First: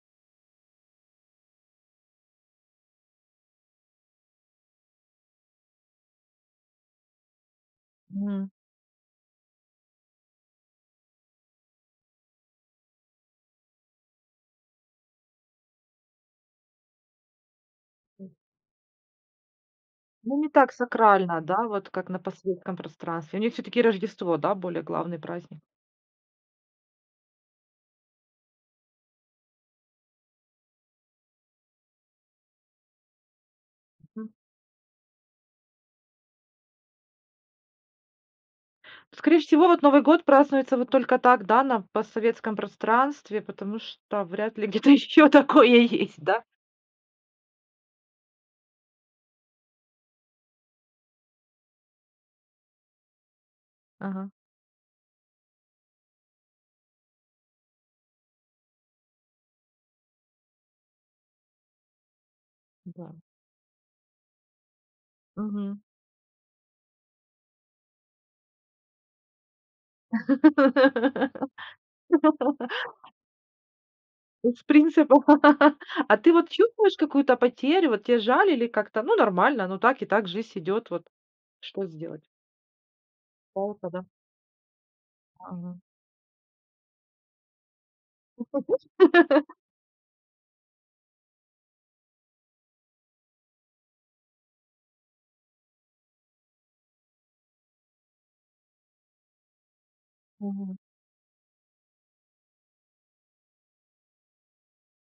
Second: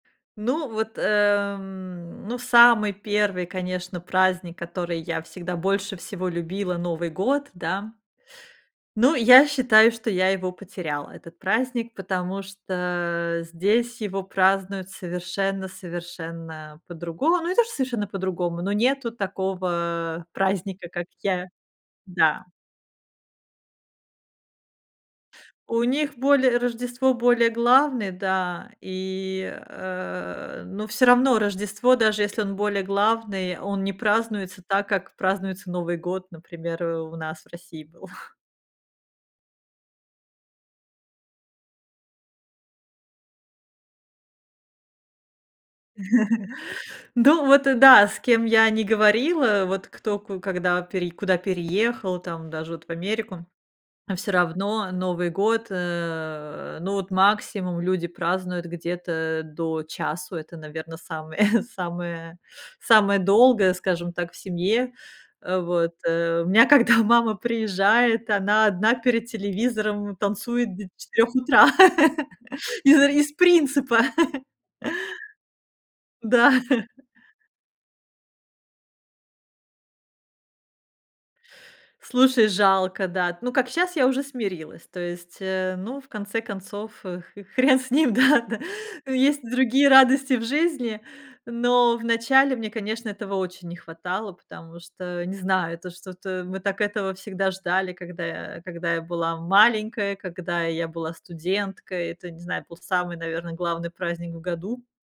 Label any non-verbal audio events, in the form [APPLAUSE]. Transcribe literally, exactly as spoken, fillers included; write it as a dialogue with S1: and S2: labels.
S1: Ну, вот, эм, ну, самый первый, конечно, праздник, который я всегда больше всего любила,- Новый год, да.
S2: Мгм.
S1: Ну, я считаю, что я его потеряла, этот праздник, потому что здесь его празднуют совершенно совершенно по-другому. Ну, не то что совершенно по-другому, ну, нету такого
S2: Ну, не так
S1: праздника, как
S2: сакрально,
S1: я
S2: да, вот как на
S1: Да.
S2: постсоветском пространстве. У них все-таки Рождество, да, более главный праздник.
S1: У них более Рождество более главный, да, и, э, ну, всё равно Рождество, даже если он более главный, он не
S2: Мгм.
S1: празднуется так, как празднуется Новый год, например, у нас в России был.
S2: Скорее всего, вот Новый год празднуется вот только так, да, на постсоветском пространстве, потому что вряд ли где-то ещё такое есть, да?
S1: [LAUGHS] Ну, вот да, с кем я не говорила, вот кто ку когда пери куда переехал, там, даже вот в Америку, всё
S2: Ага.
S1: равно Новый год, э, ну, вот, максимум люди празднуют где-то до часу. Это, наверно, самое [CHUCKLES] самое
S2: М-да.
S1: самое долгое, скажем так, в семье. Э,
S2: Мгм.
S1: вот, э, у меня, когда мама приезжает, она одна перед телевизором танцует до четырёх утра [CHUCKLES] из-за,
S2: [LAUGHS]
S1: из принципа. [CHUCKLES]
S2: Из принципов. [LAUGHS] А ты вот
S1: Да.
S2: чувствуешь
S1: [CHUCKLES]
S2: какую-то потерю? Вот те жаль или как-то, ну, нормально, ну, так и так, жизнь идет, вот что сделать?
S1: Слушай, жалко, да. Ну, как,
S2: Жалко,
S1: щас-
S2: да?
S1: я уже смирилась. То есть, э,
S2: Ага.
S1: ну, в конце концов, х хрен с ним, да да.
S2: [UNINTELLIGIBLE]
S1: Ну, есть
S2: [LAUGHS]
S1: другие радости в жизни, но в начале мне, конечно, этого очень не хватало, потому что, не знаю, это что-то мы так этого всегда ждали, когда я когда я была маленькой, когда
S2: Мгм.
S1: я была студенткой. Это, не знаю, был самый, наверно, главный праздник в году.